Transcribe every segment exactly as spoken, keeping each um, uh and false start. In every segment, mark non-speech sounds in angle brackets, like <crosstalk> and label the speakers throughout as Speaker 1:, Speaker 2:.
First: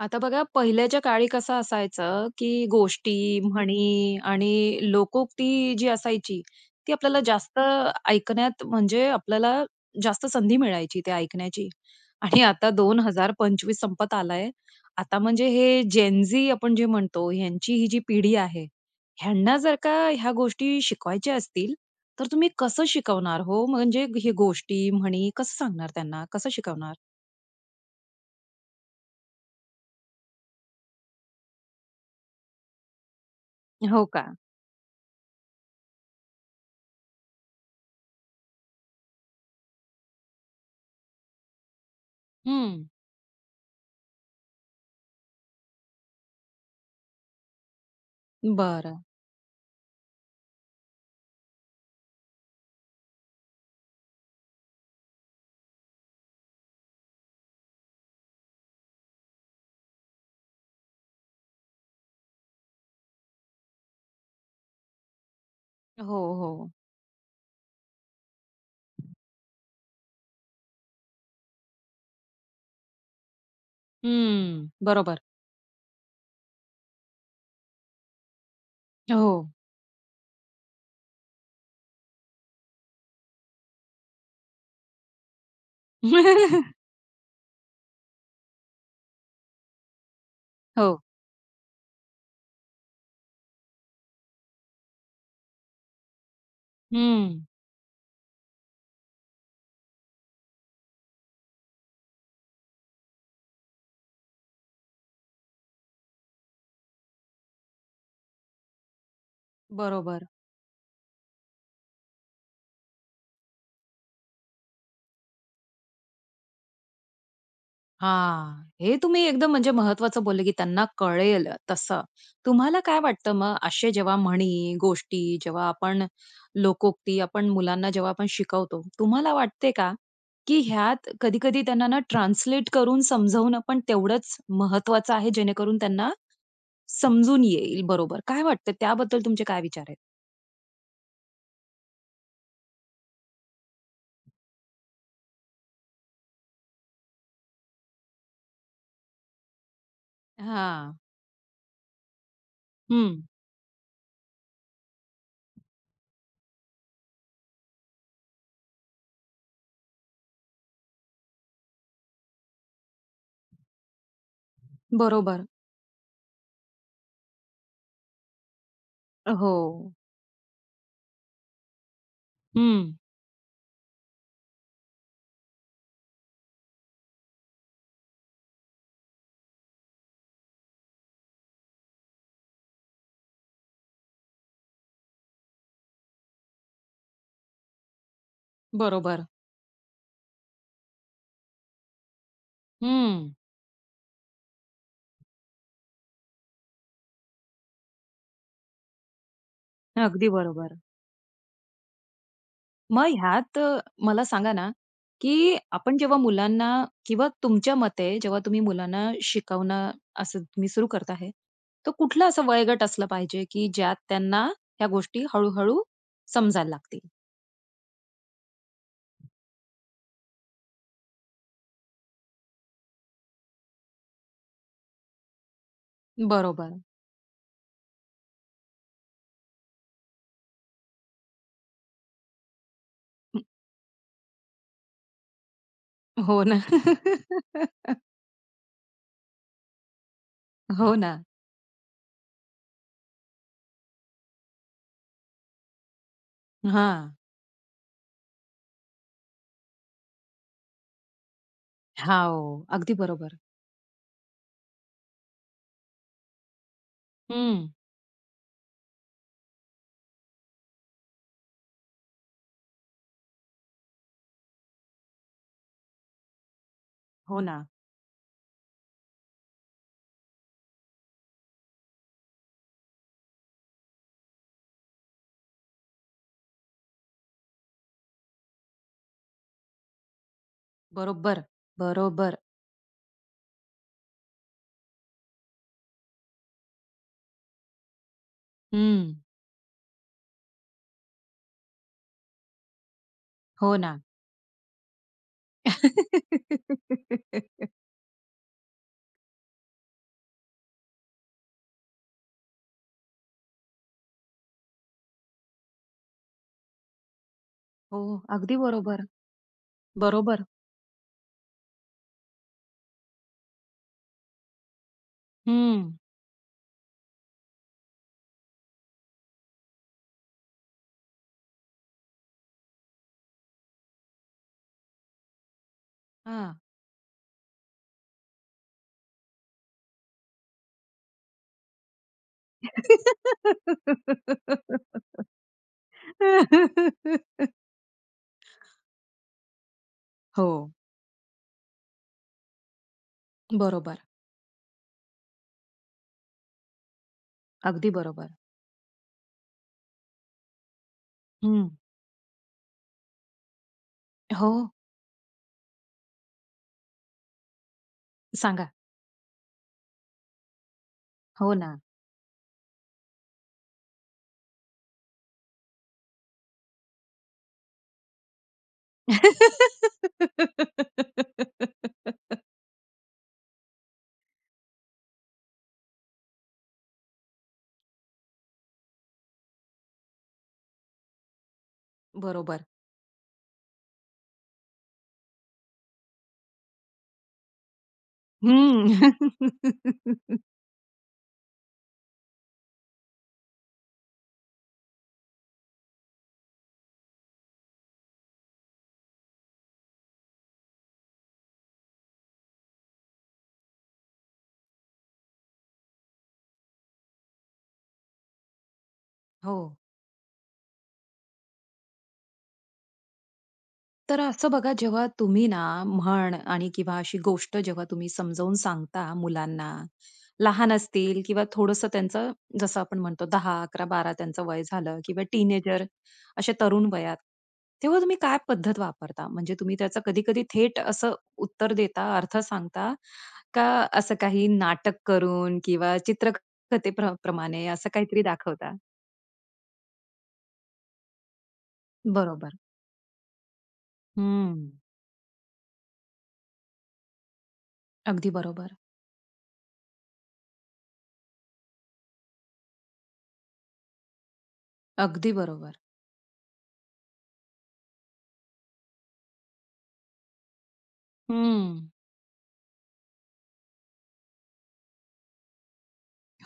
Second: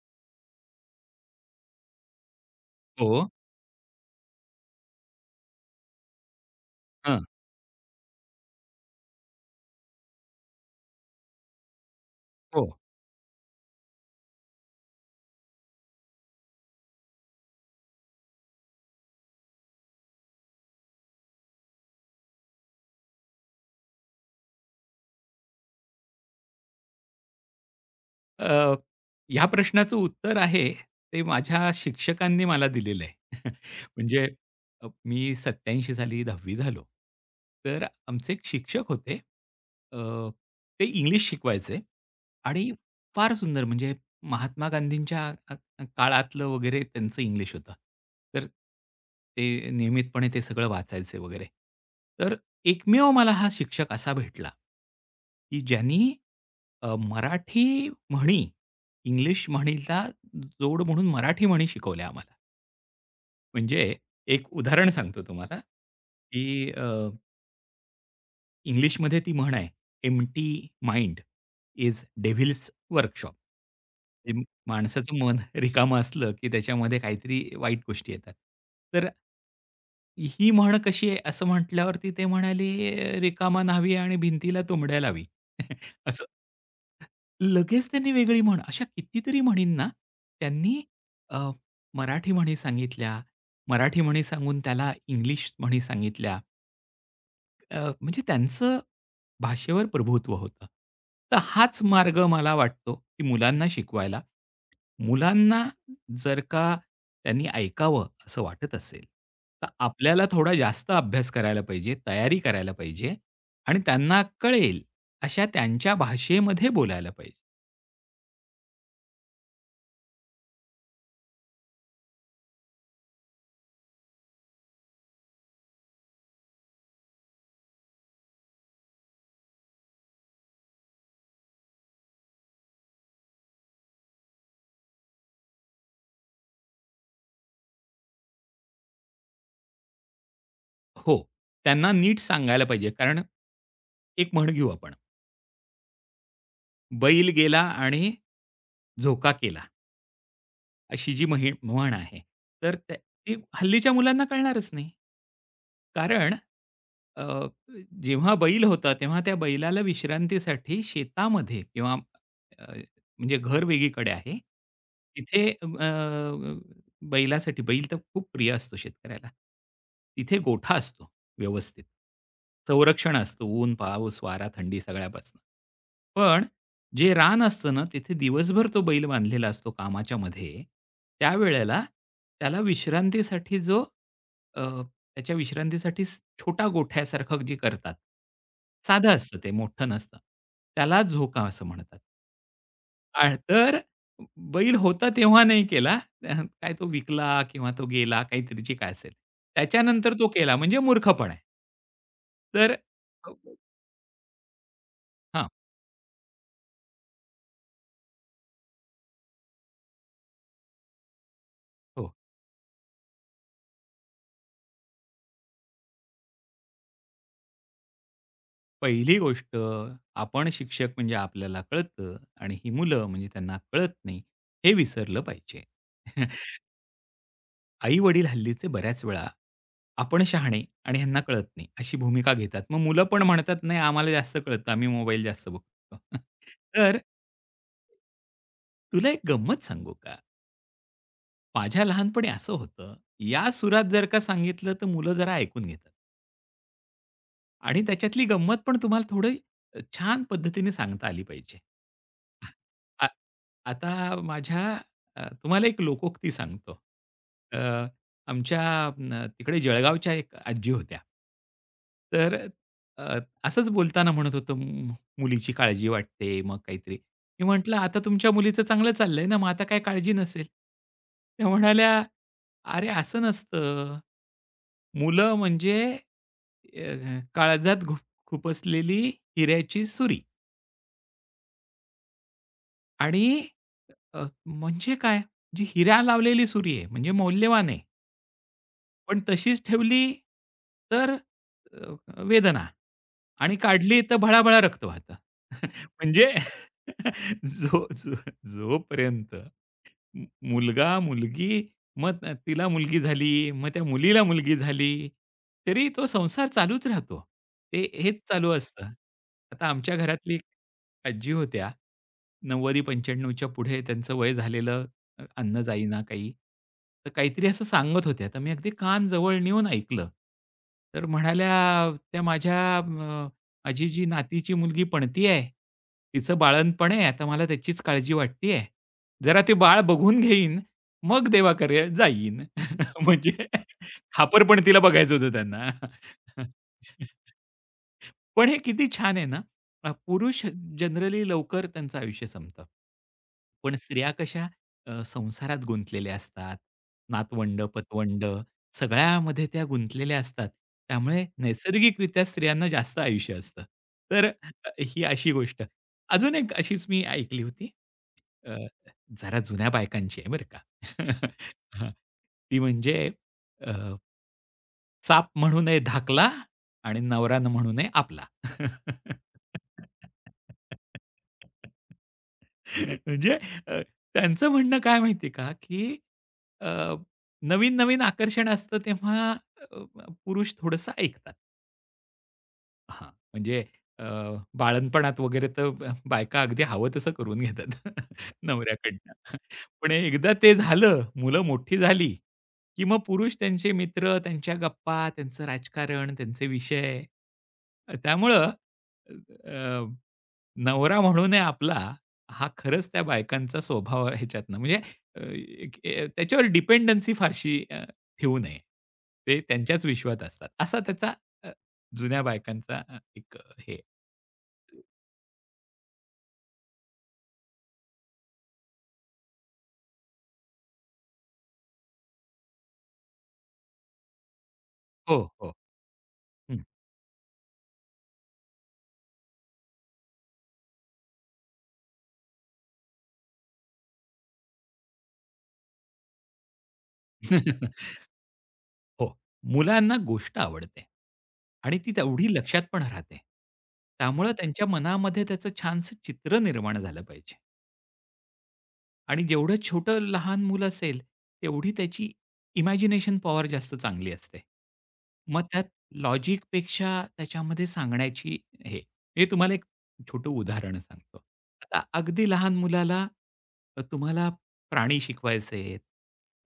Speaker 1: आता बघा पहिल्याच्या काळी कसं असायचं, की
Speaker 2: हो.
Speaker 1: गोष्टी, म्हणी आणि लोकोक्ती जी असायची, ती आपल्याला
Speaker 2: हां.
Speaker 1: जास्त ऐकण्यात म्हणजे आपल्याला जास्त संधी मिळायची ते ऐकण्याची. आणि
Speaker 2: हो.
Speaker 1: आता दोन हजार पंचवीस संपत आलाय. आता म्हणजे हे जेन झी आपण जे म्हणतो, ह्यांची ही जी पिढी आहे, ह्यांना जर का ह्या गोष्टी शिकवायच्या असतील, तर तुम्ही कसं शिकवणार हो? म्हणजे हे गोष्टी, म्हणी कसं सांगणार त्यांना? कसं शिकवणार?
Speaker 2: अ, ह्या प्रश्नाचं उत्तर आहे, ते माझ्या शिक्षकांनी मला दिलेलं आहे. <laughs>
Speaker 1: हो
Speaker 2: म्हणजे
Speaker 1: का?
Speaker 2: अ, मी सत्त्याऐंशी साली दहावी झालो. तर आमचे एक शिक्षक होते. अ, ते इंग्लिश शिकवायचे आणि
Speaker 1: हं,
Speaker 2: फार सुंदर म्हणजे महात्मा गांधींच्या अ, अ, काळातलं वगैरे त्यांचं इंग्लिश होतं. तर
Speaker 1: बरं.
Speaker 2: ते नियमितपणे ते सगळं वाचायचे वगैरे. तर एकमेव मला हा शिक्षक असा भेटला, की ज्यांनी अ, मराठी म्हणी, इंग्लिश म्हणीला जोड म्हणून मराठी म्हणी शिकवल्या आम्हाला. म्हणजे एक उदाहरण सांगतो तुम्हाला,
Speaker 1: हो, हो.
Speaker 2: की इंग्लिशमध्ये ती म्हण आहे, empty mind is devil's workshop. ते
Speaker 1: हं,
Speaker 2: माणसाचं
Speaker 1: बरोबर.
Speaker 2: मन रिकामं असलं, की त्याच्यामध्ये काहीतरी वाईट गोष्टी येतात. तर
Speaker 1: हो.
Speaker 2: ही म्हण कशी आहे असं म्हटल्यावरती ते म्हणाले, "रिकामा न्हावी आणि भिंतीला तोंबड्या लावी." <laughs> असं.
Speaker 1: <laughs>
Speaker 2: लगेच त्यांनी वेगळी म्हण अशा कितीतरी म्हणींना त्यांनी
Speaker 1: हो.
Speaker 2: अ, मराठी म्हणी सांगितल्या. मराठी म्हणी सांगून त्याला इंग्लिश म्हणी सांगितल्या.
Speaker 1: हं,
Speaker 2: अ, म्हणजे त्यांचं भाषेवर प्रभुत्व होतं. तर हाच मार्ग मला वाटतो, की मुलांना शिकवायला. मुलांना जर का त्यांनी ऐकावं असं वाटत असेल, तर आपल्याला
Speaker 1: बरोबर.
Speaker 2: थोडा जास्त अभ्यास करायला पाहिजे, तयारी करायला पाहिजे आणि त्यांना कळेल अशा त्यांच्या भाषेमध्ये बोलायला पाहिजे.
Speaker 1: हां, हे तुम्ही एकदम म्हणजे महत्वाचं बोलले, की त्यांना कळेल तसं. तुम्हाला काय वाटतं मग असे जेव्हा म्हणी, गोष्टी जेव्हा आपण लोकोक्ती आपण मुलांना जेव्हा आपण शिकवतो, तुम्हाला वाटते का, की ह्यात कधी-कधी त्यांना ना ट्रान्सलेट करून समजवणं पण तेवढंच महत्वाचं आहे, जेणेकरून त्यांना समजून येईल बरोबर. काय वाटतं त्याबद्दल तुमचे काय विचार आहेत?
Speaker 2: हो, त्यांना नीट सांगायला पाहिजे कारण एक म्हण घेऊ आपण, "बैल गेला आणि झोका केला."
Speaker 1: हां.
Speaker 2: अशी जी म्हण म्हण आहे. तर त्या
Speaker 1: हं.
Speaker 2: ती हल्लीच्या मुलांना कळणारच नाही. कारण अ, जेव्हा बैल होता, तेव्हा त्या बैलाला विश्रांतीसाठी शेतामध्ये किंवा अ, म्हणजे घर वेगळीकडे आहे.
Speaker 1: बरोबर.
Speaker 2: तिथे अ, अ, बैलासाठी बैल तर खूप प्रिय असतो शेतकऱ्याला.
Speaker 1: हो.
Speaker 2: तिथे गोठा असतो व्यवस्थित.
Speaker 1: हं.
Speaker 2: संरक्षण असतं ऊन, पाऊस, वारा, थंडी सगळ्यापासून. पण जे रान असतं ना, तिथे दिवसभर तो बैल बांधलेला असतो कामाच्यामध्ये. त्यावेळेला त्याला विश्रांतीसाठी जो अ, त्याच्या विश्रांतीसाठी स- छोटा गोठ्यासारखं जे करतात. साधं
Speaker 1: बरोबर.
Speaker 2: असतं ते, मोठं नसतं. त्याला झोका असं म्हणतात.
Speaker 1: हं.
Speaker 2: आह, तर बैल होता तेव्हा नाही केला. त्या- काय तो विकला किंवा तो गेला काहीतरी जे काय असेल. त्याच्यानंतर तो
Speaker 1: अगदी
Speaker 2: केला
Speaker 1: बरोबर.
Speaker 2: म्हणजे मूर्खपण आहे. तर
Speaker 1: मग ह्यात अ, मला सांगा ना, की
Speaker 2: हां,
Speaker 1: आपण जेव्हा मुलांना किंवा तुमच्या मते जेव्हा तुम्ही मुलांना शिकवणं असं तुम्ही सुरू करत आहे, तर
Speaker 2: हो.
Speaker 1: कुठला असा वयोगट असला पाहिजे, की ज्यात त्यांना ह्या गोष्टी हळू समजायला लागतील?
Speaker 2: पहिली गोष्ट आपण शिक्षक म्हणजे आपल्याला कळतं आणि ही मुलं म्हणजे त्यांना कळत नाही, हे विसरलं पाहिजे. <laughs>
Speaker 1: बरोबर.
Speaker 2: आई-वडील हल्लीचे बऱ्याच वेळा, आपण शहाणे आणि ह्यांना कळत नाही अशी भूमिका घेतात. मग मुलं पण
Speaker 1: हं,
Speaker 2: म्हणतात, "नाही आम्हाला जास्त कळतं, आम्ही मोबाईल जास्त बघतो."
Speaker 1: हो
Speaker 2: <laughs>
Speaker 1: ना.
Speaker 2: तर
Speaker 1: <laughs>
Speaker 2: तुला एक गंमत सांगू का?
Speaker 1: हो ना.
Speaker 2: माझ्या लहानपणी असं होतं, या सुरात जर का सांगितलं तर मुलं जरा ऐकून घेतात.
Speaker 1: हां.
Speaker 2: आणि त्याच्यातली गंमत पण तुम्हाला थोडी अ, छान पद्धतीने सांगता आली पाहिजे.
Speaker 1: हो. अगदी
Speaker 2: आ
Speaker 1: बरोबर.
Speaker 2: आता माझ्या अ, तुम्हाला एक लोकोक्ती सांगतो. अ,
Speaker 1: हं.
Speaker 2: आमच्या अ, तिकडे जळगावच्या एक आजी होत्या. तर अ, असंच बोलताना म्हणत होतो, "मु मुलीची काळजी वाटते." मग काहीतरी.
Speaker 1: हो
Speaker 2: मी
Speaker 1: ना.
Speaker 2: म्हटलं, "आता तुमच्या मुलीचं चांगलं चाललंय ना, मग आता काय काळजी नसेल." त्या म्हणाल्या, "अरे असं नसतं. मुलं म्हणजे अ, काळजात घुप खुपसलेली हिऱ्याची सुरी
Speaker 1: बरोबर. बरोबर.
Speaker 2: आणि अ, म्हणजे काय? जी हिरा लावलेली सुरी आहे, म्हणजे मौल्यवान आहे.
Speaker 1: हं.
Speaker 2: पण तशीच ठेवली तर अ, वेदना आणि
Speaker 1: हो
Speaker 2: काढली
Speaker 1: ना.
Speaker 2: तर भळा-भळा रक्त वाहतं. <laughs> म्हणजे <laughs>
Speaker 1: <laughs>
Speaker 2: जो जो जोपर्यंत मु मुलगा-मुलगी, मग अ, तिला मुलगी झाली, मग त्या मुलीला मुलगी झाली, तरी तो संसार चालूच राहतो. ते
Speaker 1: हो,
Speaker 2: हेच चालू
Speaker 1: अगदी
Speaker 2: असतं.
Speaker 1: बरोबर.
Speaker 2: आता आमच्या घरातली एक
Speaker 1: बरोबर.
Speaker 2: आजी होत्या. नव्वद ते पंच्याण्णव च्या पुढे त्यांचं वय झालेलं, अ, अन्न
Speaker 1: हं.
Speaker 2: जाईना काही. तर काहीतरी असं सांगत होत्या. तर मी अगदी कान जवळ नेऊन ऐकलं. तर म्हणाल्या, "त्या माझ्या अ, आजीची नातीची मुलगी पणती आहे. तिचं
Speaker 1: हां.
Speaker 2: बाळंतपण आहे. आता मला त्याचीच काळजी वाटते जरा ते बाळ बघून घेईन, मग देवाकडे जाईन. <laughs> म्हणजे खापर पण तिला बघायचं
Speaker 1: <laughs>
Speaker 2: होतं त्यांना. <laughs> पण हे किती छान आहे ना, अ, पुरुष
Speaker 1: हो,
Speaker 2: जनरली लवकर त्यांचं आयुष्य संपतं. पण
Speaker 1: बरोबर.
Speaker 2: स्त्रिया कशा अ, संसारात गुंतलेल्या असतात.
Speaker 1: अगदी
Speaker 2: नातवंड-पतवंड
Speaker 1: बरोबर.
Speaker 2: सगळ्यामध्ये त्या गुंतलेल्या असतात. त्यामुळे
Speaker 1: हं.
Speaker 2: नैसर्गिकरित्या स्त्रियांना जास्त आयुष्य असतं. तर
Speaker 1: हो.
Speaker 2: अ, ही अशी गोष्ट. अजून एक अशीच मी ऐकली होती.
Speaker 1: सांगा.
Speaker 2: जरा जुन्या बायकांची आहे बरं का.
Speaker 1: हो
Speaker 2: <laughs>
Speaker 1: ना.
Speaker 2: हां. ती म्हणजे अ, "चाप म्हणू नये धाकला आणि नवरा न म्हणू नये आपला." <laughs>
Speaker 1: <laughs>
Speaker 2: म्हणजे अ, त्यांचं म्हणणं काय माहिती आहे का, की अ, नवीन-नवीन आकर्षण असतं तेव्हा अ, पुरुष थोडंसं ऐकतात.
Speaker 1: बरोबर.
Speaker 2: हां, म्हणजे अ, बाळंतपणात वगैरे तर ब बायका अगदी हवं तसं करून घेतात <laughs>
Speaker 1: हं.
Speaker 2: नवऱ्याकडनं. पण एकदा
Speaker 1: <laughs>
Speaker 2: ते झालं, मुलं मोठी झाली, की मग पुरुष त्यांचे मित्र, त्यांच्या गप्पा, त्यांचं राजकारण, त्यांचे विषय. अ, त्यामुळं अ, नवरा म्हणून आहे आपला, हा खरंच त्या बायकांचा स्वभाव आहे ह्याच्यातनं म्हणजे अ, एक अ, त्याच्यावर डिपेंडन्सी फारशी अ, ठेवू नये. ते
Speaker 1: हो.
Speaker 2: त्यांच्याच विश्वात असतात. असा त्याचा जुन्या बायकांचा अ, एक अ, हे.
Speaker 1: तर असं बघा जेव्हा तुम्ही ना म्हण आणि किंवा अशी गोष्ट जेव्हा तुम्ही समजावून सांगता मुलांना, लहान असतील किंवा थोडंसं त्यांचं जसं आपण म्हणतो दहा, अकरा, बारा त्यांचं वय झालं
Speaker 2: हो,
Speaker 1: किंवा
Speaker 2: हो.
Speaker 1: टीनेजर असे
Speaker 2: हं.
Speaker 1: तरुण वयात, तेव्हा तुम्ही काय पद्धत वापरता? म्हणजे तुम्ही त्याचं कधी-कधी थेट असं उत्तर देता, अर्थ सांगता का असं काही नाटक करून किंवा चित्रकथेप्र असं
Speaker 2: <laughs>
Speaker 1: काहीतरी दाखवता?
Speaker 2: हो. मुलांना गोष्ट आवडते आणि ती तेवढी
Speaker 1: बरोबर.
Speaker 2: लक्षात पण राहते. त्यामुळं
Speaker 1: हं.
Speaker 2: त्यांच्या मनामध्ये त्याचं छानसं चित्र निर्माण झालं पाहिजे.
Speaker 1: अगदी बरोबर.
Speaker 2: आणि जेवढं छोटं लहान मुलं असेल, तेवढी त्याची इमॅजिनेशन पॉवर जास्त चांगली असते.
Speaker 1: अगदी
Speaker 2: मग त्यात
Speaker 1: बरोबर.
Speaker 2: लॉजिकपेक्षा त्याच्यामध्ये सांगण्याची हे. मी तुम्हाला एक छोटं उदाहरण सांगतो.
Speaker 1: हं.
Speaker 2: आता अगदी लहान मुलाला अ, तुम्हाला प्राणी शिकवायचे आहेत.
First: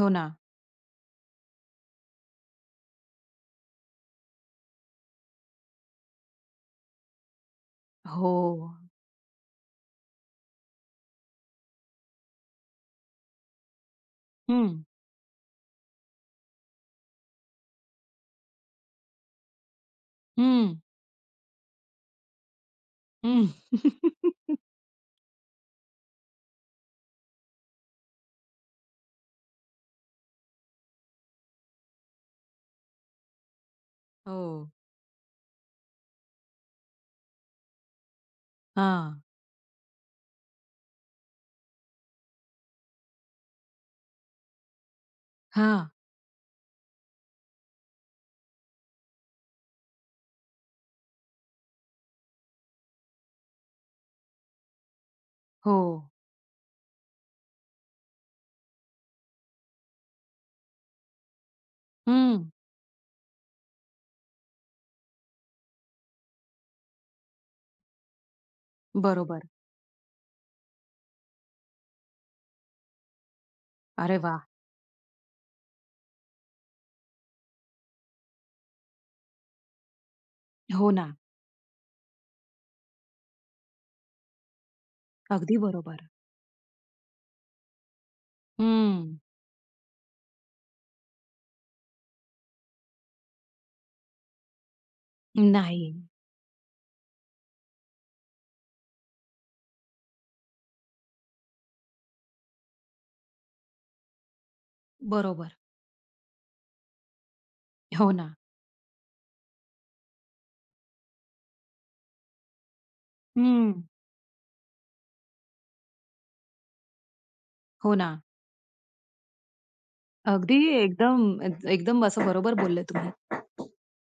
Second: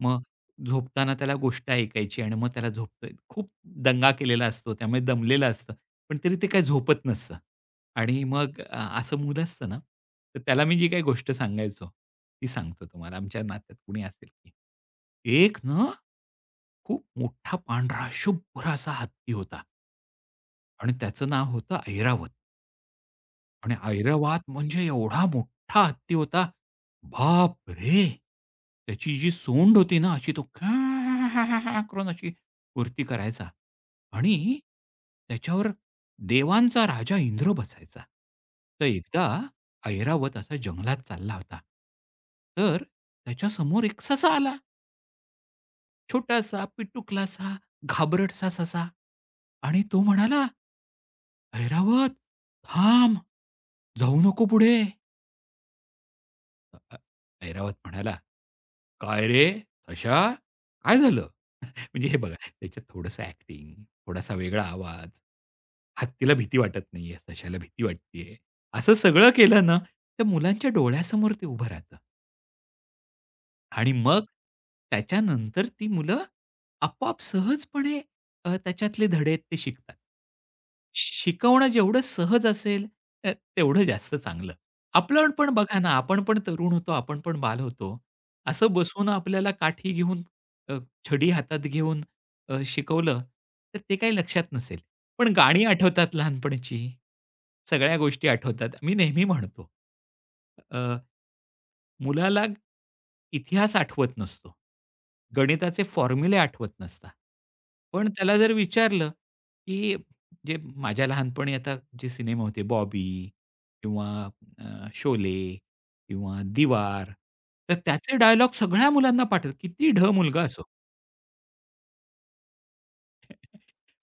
Speaker 1: हो
Speaker 2: मग
Speaker 1: ना.
Speaker 2: झोपताना त्याला गोष्ट ऐकायची आणि मग त्याला झोपतोय. खूप दंगा केलेला असतो, त्यामुळे दमलेलं असतं. पण तरी ते काही झोपत नसतं. आणि
Speaker 1: हो.
Speaker 2: मग अ, असं मूल असतं ना, तर त्याला मी जी काही गोष्ट सांगायचो, ती सांगतो तुम्हाला आमच्या नात्यात कुणी असेल की.
Speaker 1: हं,
Speaker 2: एक ना खूप मोठा पांढरा शुभ्र असा हत्ती होता
Speaker 1: हं,
Speaker 2: आणि त्याचं नाव होतं ऐरावत
Speaker 1: हं.
Speaker 2: आणि
Speaker 1: <laughs>
Speaker 2: ऐरावत म्हणजे एवढा मोठा हत्ती होता. बापरे! त्याची जी सोंड होती ना अशी तो <laughs> घां करून अशी वरती करायचा आणि
Speaker 1: हो.
Speaker 2: त्याच्यावर देवांचा राजा इंद्र बसायचा. तर
Speaker 1: हां,
Speaker 2: एकदा ऐरावत असा जंगलात चालला होता. तर त्याच्यासमोर एक ससा आला.
Speaker 1: हां.
Speaker 2: छोटासा, पिटुकलासा, घाबरटसा ससा. आणि तो म्हणाला, "ऐरावत, थांब. जाऊ नको पुढे."
Speaker 1: हो.
Speaker 2: अ, ऐरावत म्हणाला, "काय रे सश्या, काय झालं?" म्हणजे हे बघा,
Speaker 1: हं.
Speaker 2: त्याच्यात थोडंसं ॲक्टिंग, थोडासा वेगळा आवाज. हत्तीला भीती वाटत नाहीये, सश्याला भीती वाटतेय. असं सगळं
Speaker 1: बरोबर.
Speaker 2: केलं ना, त्या मुलांच्या डोळ्यासमोर ते उभं राहतं. आणि
Speaker 1: अरे
Speaker 2: मग
Speaker 1: वा,
Speaker 2: त्याच्यानंतर ती मुलं आपोआप सहजपणे अ, त्याच्यातले धडे आहेत ते शिकतात.
Speaker 1: हो ना.
Speaker 2: शिकवणं जेवढं सहज असेल अ, तेवढं जास्त चांगलं. आपलं पण
Speaker 1: अगदी
Speaker 2: बघा ना,
Speaker 1: बरोबर.
Speaker 2: आपण पण तरुण होतो, आपण पण बाल होतो. असं बसून
Speaker 1: हं.
Speaker 2: आपल्याला काठी घेऊन अ, छडी हातात घेऊन अ, शिकवलं, तर ते काही लक्षात नसेल. पण गाणी
Speaker 1: नाही.
Speaker 2: आठवतात लहानपणीची. सगळ्या गोष्टी आठवतात. मी नेहमी म्हणतो. मुलाला इतिहास आठवत नसतो.
Speaker 1: बरोबर.
Speaker 2: गणिताचे फॉर्म्युले आठवत नसतात. पण
Speaker 1: हो ना.
Speaker 2: त्याला जर विचारलं, की जे माझ्या लहानपणी आता जे सिनेमा होते बॉबी
Speaker 1: हं.
Speaker 2: किंवा अ, शोले किंवा दीवार, तर
Speaker 1: हो ना.
Speaker 2: त्याचे डायलॉग सगळ्या मुलांना पाठवतात. किती ढ मुलगा
Speaker 1: अगदी
Speaker 2: असो.
Speaker 1: एकदम, एकदम असं बरोबर बोलले तुम्ही.
Speaker 2: <laughs>